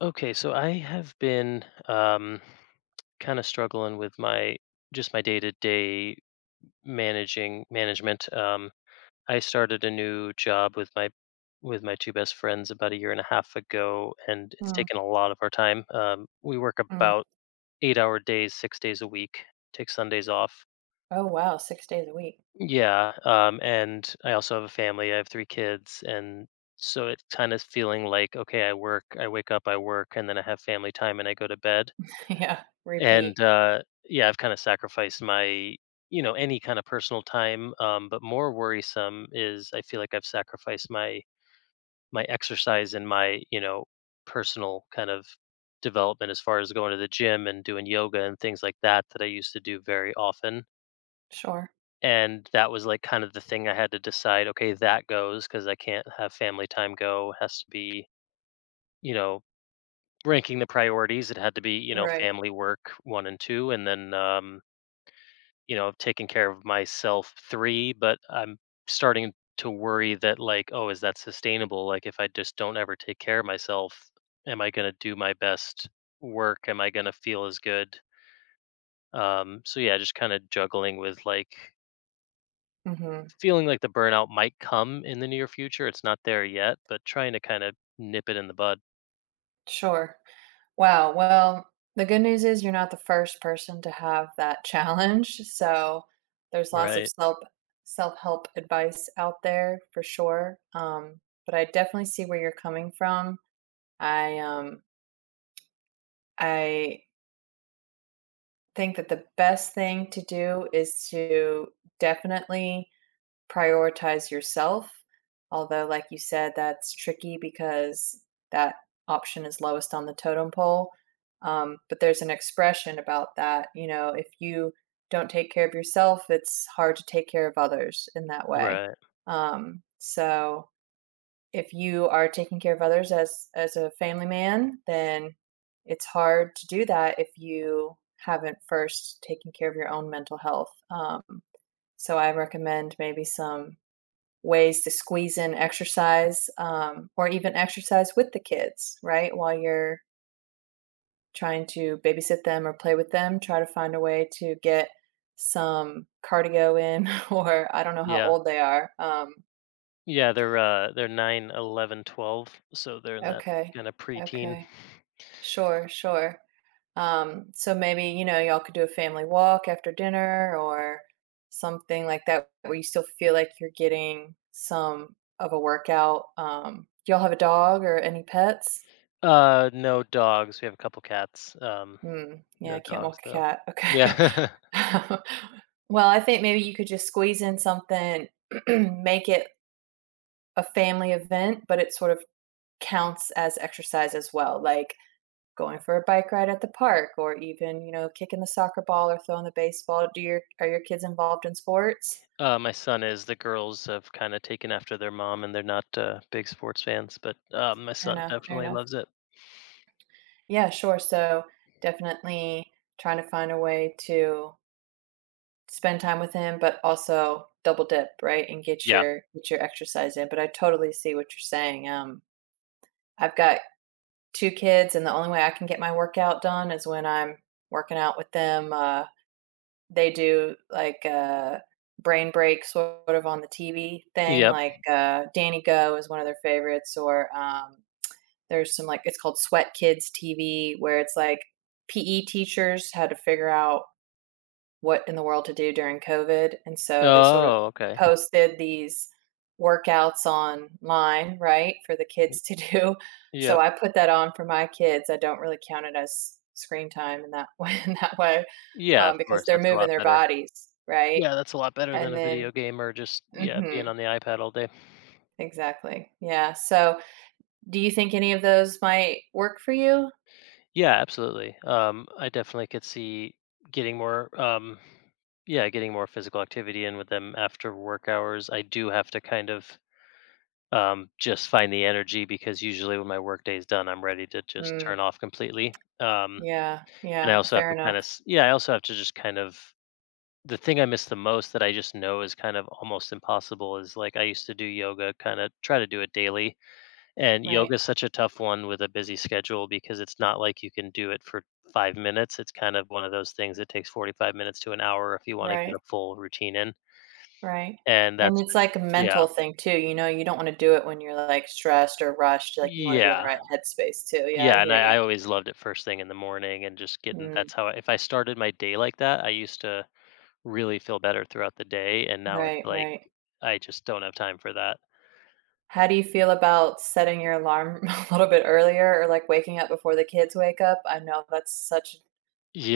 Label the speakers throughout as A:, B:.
A: Okay, so I have been kind of struggling with my just my day-to-day managing management. I started a new job with my two best friends about a year and a half ago, and it's
B: Mm,
A: taken a lot of our time. We work
B: mm.
A: about eight-hour days, six days a week, take Sundays off.
B: Oh, wow, 6 days a week.
A: Yeah, and I also have a family. I have three kids, and so it's kind of feeling like, okay, I work, I wake up, I work, and then I have family time, and I go to bed.
B: Yeah, repeat.
A: And, yeah, I've kinda sacrificed my, you know, any kind of personal time, but more worrisome is I feel like I've sacrificed my exercise and my, you know, personal kind of development as far as going to the gym and doing yoga and things like that that I used to do very often.
B: Sure.
A: And that was, like, kind of the thing I had to decide, "Okay, that goes because I can't have family time go, has to be," you know, ranking the priorities, it had to be, you know,
B: Right.
A: family, work, 1 and 2, and then, um, you know, I've taken care of myself 3, but I'm starting to worry that, like, "Oh, is that sustainable? Like, if I just don't ever take care of myself, am I going to do my best work? Am I going to feel as good?" So yeah, just kind of juggling with, like,
B: Mhm.
A: feeling like the burnout might come in the near future. It's not there yet, but trying to kind of nip it in the bud.
B: Sure. Wow, well, the good news is you're not the first person to have that challenge, so there's lots of
A: Right.
B: self-help advice out there for sure, but I definitely see where you're coming from. I, um, I think that the best thing to do is to definitely prioritize yourself. Although, like you said, that's tricky because that option is lowest on the totem pole. But there's an expression about that. You know, if you don't take care of yourself, it's hard to take care of others in that way.
A: Right.
B: So if you are taking care of others as a family man, then it's hard to do that if you haven't first taken care of your own mental health. So I recommend maybe some ways to squeeze in exercise or even exercise with the kids, right? While you're trying to babysit them or play with them, try to find a way to get some cardio in, or I don't know how
A: Yeah.
B: old they are.
A: Yeah, they're 9, 11, 12, so they're in that
B: Okay,
A: kind of preteen.
B: okay, sure, sure. So maybe, you know, y'all could do a family walk after dinner or something like that where you still feel like you're getting some of a workout. Do y'all have a dog or any pets?
A: No dogs. We have a couple cats.
B: Hmm. Yeah,
A: No
B: I can't walk
A: dogs
B: a
A: though.
B: cat. Okay.
A: Yeah.
B: Well, I think maybe you could just squeeze in something, make it a family event, but it sort of counts as exercise as well, like going for a bike ride at the park or even, you know, kicking the soccer ball or throwing the baseball. Do your are your kids involved in sports?
A: My son is. The girls have kind of taken after their mom, and they're not big sports fans, but my
B: Fair
A: son
B: enough, fair
A: definitely
B: enough.
A: loves it.
B: Yeah, sure. So definitely trying to find a way to spend time with him, but also double dip, right, and get
A: Yeah.
B: your get your exercise in, but I totally see what you're saying, I've got 2 kids, and the only way I can get my workout done is when I'm working out with them, they do, like, a brain break sort of on the TV thing,
A: Yep.
B: like, Danny Go is one of their favorites, or, there's some, like it's called Sweat Kids TV, where it's, like, PE teachers had to figure out what in the world to do during COVID, and so they sort of
A: Oh, okay.
B: posted these workouts online, right, for the kids to do. So
A: Yep.
B: I put that on for my kids. I don't really count it as screen time in that in that way,
A: Yeah, of
B: because
A: course.
B: they're
A: That's a
B: moving
A: lot
B: their
A: better.
B: bodies, right?
A: Yeah, that's a lot better
B: And
A: than a
B: then,
A: video game or just, yeah,
B: hmm
A: being on the iPad all day.
B: exactly, yeah. So, do you think any of those might work for you?
A: Yeah, absolutely. I definitely could see getting more, yeah, getting more physical activity in with them after work hours. I do have to kind of, just find the energy because usually when my work day is done, I'm ready to just turn
B: Mm,
A: off completely.
B: yeah,
A: And I
B: yeah,
A: also have
B: fair
A: to kind
B: enough.
A: of, yeah, I also have to just kind of, the thing I miss the most that I just know is kind of almost impossible is, like, I used to do yoga, kind of try to do it daily, and yoga
B: Right,
A: is such a tough one with a busy schedule because it's not like you can do it for 5 minutes. It's kind of one of those things that takes 45 minutes to an hour if you wanna get
B: right.
A: a full routine in,
B: Right.
A: and
B: And
A: that's
B: it's
A: the—
B: like a
A: Yeah.
B: mental thing too, you know, you don't wanna do it when you're, like, stressed or rushed, like, you wanna be in the
A: Yeah.
B: right headspace too, yeah, I
A: Yeah, and
B: hear
A: I
B: you.
A: I always loved it first thing in the morning and just getting—
B: Mm,
A: that's how I— if I started my day like that, I used to really feel better throughout the day, and now it's
B: right,
A: like,
B: right.
A: I just don't have time for that.
B: How do you feel about setting your alarm a little bit earlier or, like, waking up before the kids wake up? I know that's such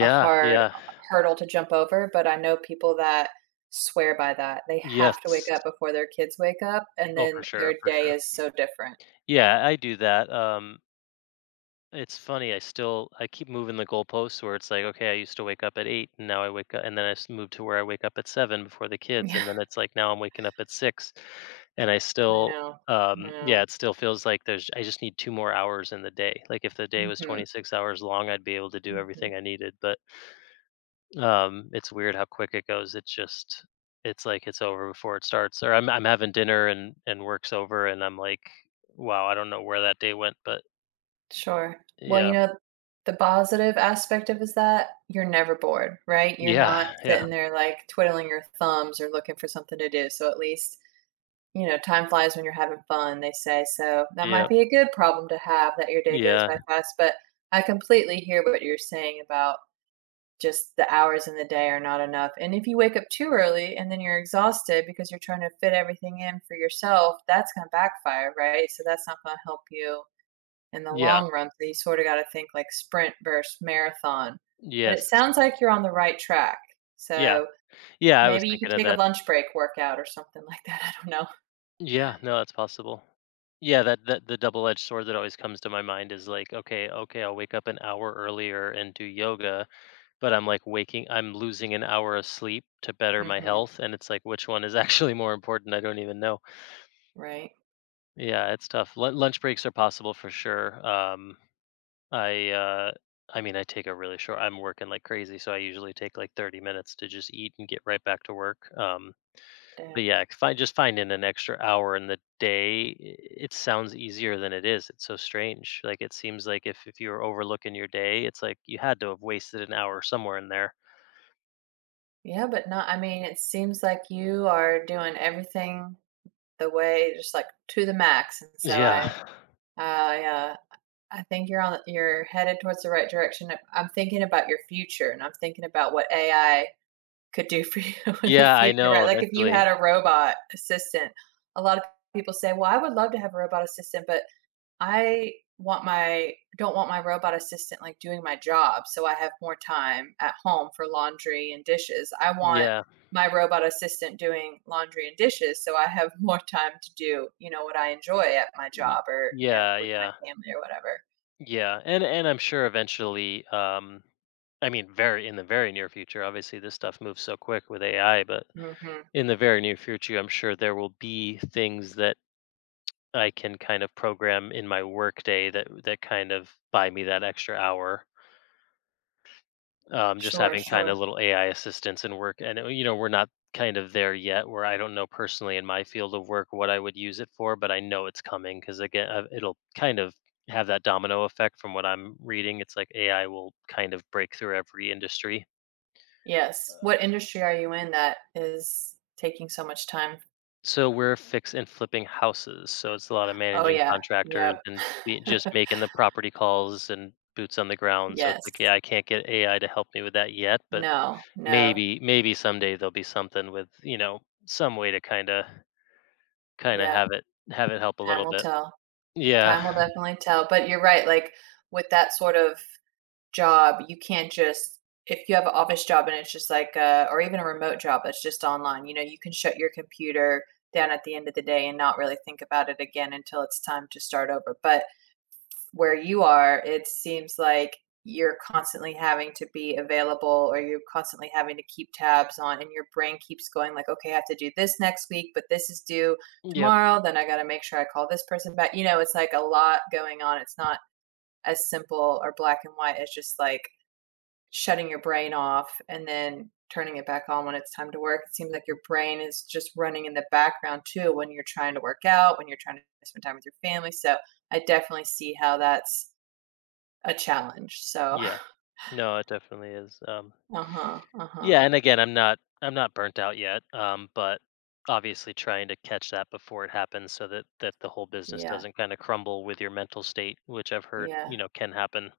B: a hard
A: yeah.
B: hurdle to jump over, but I know people that swear by that. They have to wake
A: Yes.
B: up before their kids wake up, and
A: Oh,
B: then
A: for sure,
B: their
A: for
B: day
A: sure.
B: is so different.
A: Yeah, I do that, um. It's funny, I keep moving the goalposts where it's like, okay, I used to wake up at 8 and now I wake up and then move to where I wake up at 7 before the kids,
B: Yeah.
A: and then it's like now I'm waking up at 6, and I
B: I
A: still,
B: know, I
A: um, yeah,
B: know.
A: it still feels like there's— I just need two more hours in the day. Like, if the day was
B: Mhm,
A: 26 hours long, I'd be able to do
B: mhm.
A: everything I needed, but um, it's weird how quick it goes. It just— it's like it's over before it starts, or I'm having dinner and work's over and I'm like, wow, I don't know where that day went, but
B: Sure. Well,
A: yeah.
B: you know, the positive aspect of is that you're never bored, right? You're
A: Yeah,
B: not
A: yeah.
B: sitting there like twiddling your thumbs or looking for something to do. So at least, you know, time flies when you're having fun, they say. So that
A: Yeah.
B: might be a good problem to have that your day goes
A: Yeah.
B: by fast. But I completely hear what you're saying about just the hours in the day are not enough. And if you wake up too early and then you're exhausted because you're trying to fit everything in for yourself, that's going to backfire, right? So that's not going to help you in the
A: Yeah.
B: long run, so you sort of gotta think like sprint versus marathon. But
A: Yes.
B: it sounds like you're on the right track,
A: Yeah.
B: so
A: Yeah, I was
B: maybe you could
A: thinking of
B: take a
A: that.
B: lunch break workout or something like that, I don't know.
A: Yeah, no, that's possible. Yeah, that that the double-edged sword that always comes to my mind is like, okay, okay, I'll wake up an hour earlier and do yoga, but I'm like waking I'm losing an hour of sleep to better my
B: Mhm.
A: health, and it's like, which one is actually more important? I don't even know.
B: Right,
A: Yeah, it's tough. Lunch breaks are possible for sure. I uh I mean, I take a really short— I'm working like crazy, so I usually take like 30 minutes to just eat and get right back to work. Um, but
B: dang.
A: yeah, if I just find in an extra hour in the day, it sounds easier than it is. It's so strange. Like, it seems like if you were overlooking your day, it's like you had to have wasted an hour somewhere in there.
B: Yeah, but not. I mean, it seems like you are doing everything the way just, like, to the max, and so
A: Yeah.
B: I, uh, I think you're headed towards the right direction. I'm thinking about your future, and I'm thinking about what AI could do for you in the
A: Yeah, I
B: future,
A: know
B: right? Like if you
A: eventually.
B: had a robot assistant, a lot of people say, "Well, I would love to have a robot assistant, but I want my don't want my robot assistant like doing my job, so I have more time at home for laundry and dishes. I want
A: Yeah.
B: my robot assistant doing laundry and dishes, so I have more time to do, you know, what I enjoy at my
A: y-
B: job or, you know,
A: Yeah,
B: with my
A: yeah.
B: family or whatever."
A: Yeah. And I'm sure eventually, um, I mean, very— in the very near future, obviously this stuff moves so quick with AI, but
B: Mhm.
A: in the very near future, I'm sure there will be things that I can kind of program in my workday that kind of buy me that extra hour. Just
B: Sure,
A: having kind of
B: sure.
A: little AI assistants in work, and you know, we're not kind of there yet. Where I don't know personally in my field of work what I would use it for, but I know it's coming because, again, it'll kind of have that domino effect from what I'm reading. It's like AI will kind of break through every industry.
B: Yes. What industry are you in that is taking so much time?
A: So we're fix and flipping houses, so it's a lot of
B: Oh,
A: managing
B: yeah.
A: contractors
B: Yep.
A: and be just making the property calls and boots on the ground, so it's like,
B: Yes.
A: yeah, I can't get AI to help me with that yet, but
B: No, no.
A: maybe someday there'll be something with, you know, some way to kinda
B: Yeah,
A: have it help a
B: time
A: little
B: will
A: bit.
B: tell.
A: Yeah.
B: Time will definitely tell, but you're right, like, with that sort of job, you can't just if you have an office job and it's just like a or even a remote job that's just online, you know, you can shut your computer down at the end of the day and not really think about it again until it's time to start over, but where you are, it seems like you're constantly having to be available or you're constantly having to keep tabs on and your brain keeps going like, okay, I have to do this next week, but this is due
A: Yep.
B: tomorrow, then I got to make sure I call this person back, you know, it's like a lot going on, it's not as simple or black and white as just like shutting your brain off and then turning it back on when it's time to work, it seems like your brain is just running in the background too when you're trying to work out, when you're trying to spend time with your family, so I definitely see how that's a challenge, so
A: Yeah. No, it definitely is, um.
B: Uh-huh, uh-huh.
A: Yeah, and again, I'm not burnt out yet, but obviously trying to catch that before it happens so that the whole business
B: Yeah,
A: doesn't kind of crumble with your mental state, which I've heard, you
B: yeah.
A: know, can happen.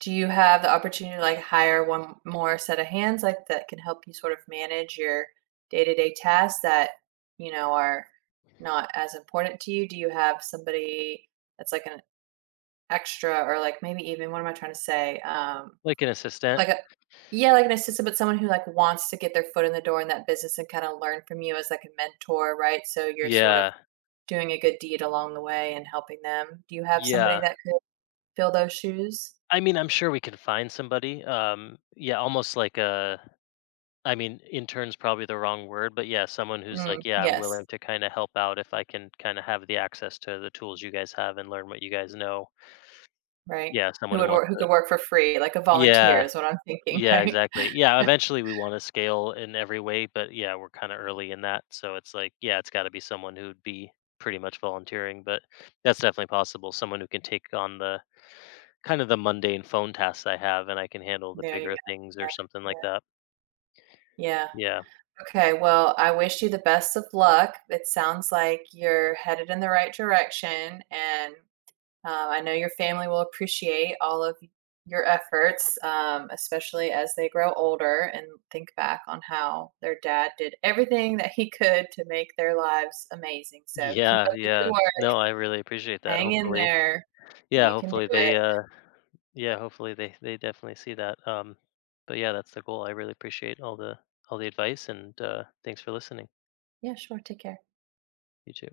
B: Do you have the opportunity to, like, hire one more set of hands, like, that can help you sort of manage your day-to-day tasks that, you know, are not as important to you? Do you have somebody that's, like, an extra or, like, maybe even what am I trying to say?
A: Like an assistant.
B: Like a Yeah, like an assistant, but someone who, like, wants to get their foot in the door in that business and kinda learn from you as, like, a mentor, right? So you're sort of
A: Yeah.
B: doing a good deed along the way and helping them. Do you have somebody
A: Yeah.
B: that could fill those shoes?
A: I mean, I'm sure we can find somebody. Yeah, almost like a— I mean, intern's probably the wrong word, but yeah, someone who's
B: Mm,
A: like, yeah, I'm
B: yes,
A: willing to kind of help out if I can kind of have the access to the tools you guys have and learn what you guys know.
B: right.
A: Yeah,
B: Who
A: someone who
B: would work
A: wants
B: who
A: to.
B: could work for free, like a volunteer
A: Yeah.
B: is what I'm thinking,
A: Yeah,
B: right?
A: exactly. Yeah, eventually we want to scale in every way, but yeah, we're kind of early in that. So it's like, yeah, it's got to be someone who'd be pretty much volunteering, but that's definitely possible. Someone who can take on the kind of the mundane phone tasks I have and I can handle the
B: There you
A: bigger things or something
B: go.
A: like
B: Yeah,
A: that.
B: yeah, yeah.
A: Yeah.
B: Okay, well, I wish you the best of luck. It sounds like you're headed in the right direction, and I know your family will appreciate all of your efforts, especially as they grow older and think back on how their dad did everything that he could to make their lives amazing. So keep up
A: Yeah,
B: the good
A: yeah.
B: work.
A: No, I really appreciate that.
B: Hang in
A: Hopefully.
B: there.
A: Yeah,
B: You can do
A: hopefully
B: it.
A: they yeah, hopefully they definitely see that. Um, but yeah, that's the goal. I really appreciate all the advice and thanks for listening.
B: Yeah, sure. Take care.
A: You too.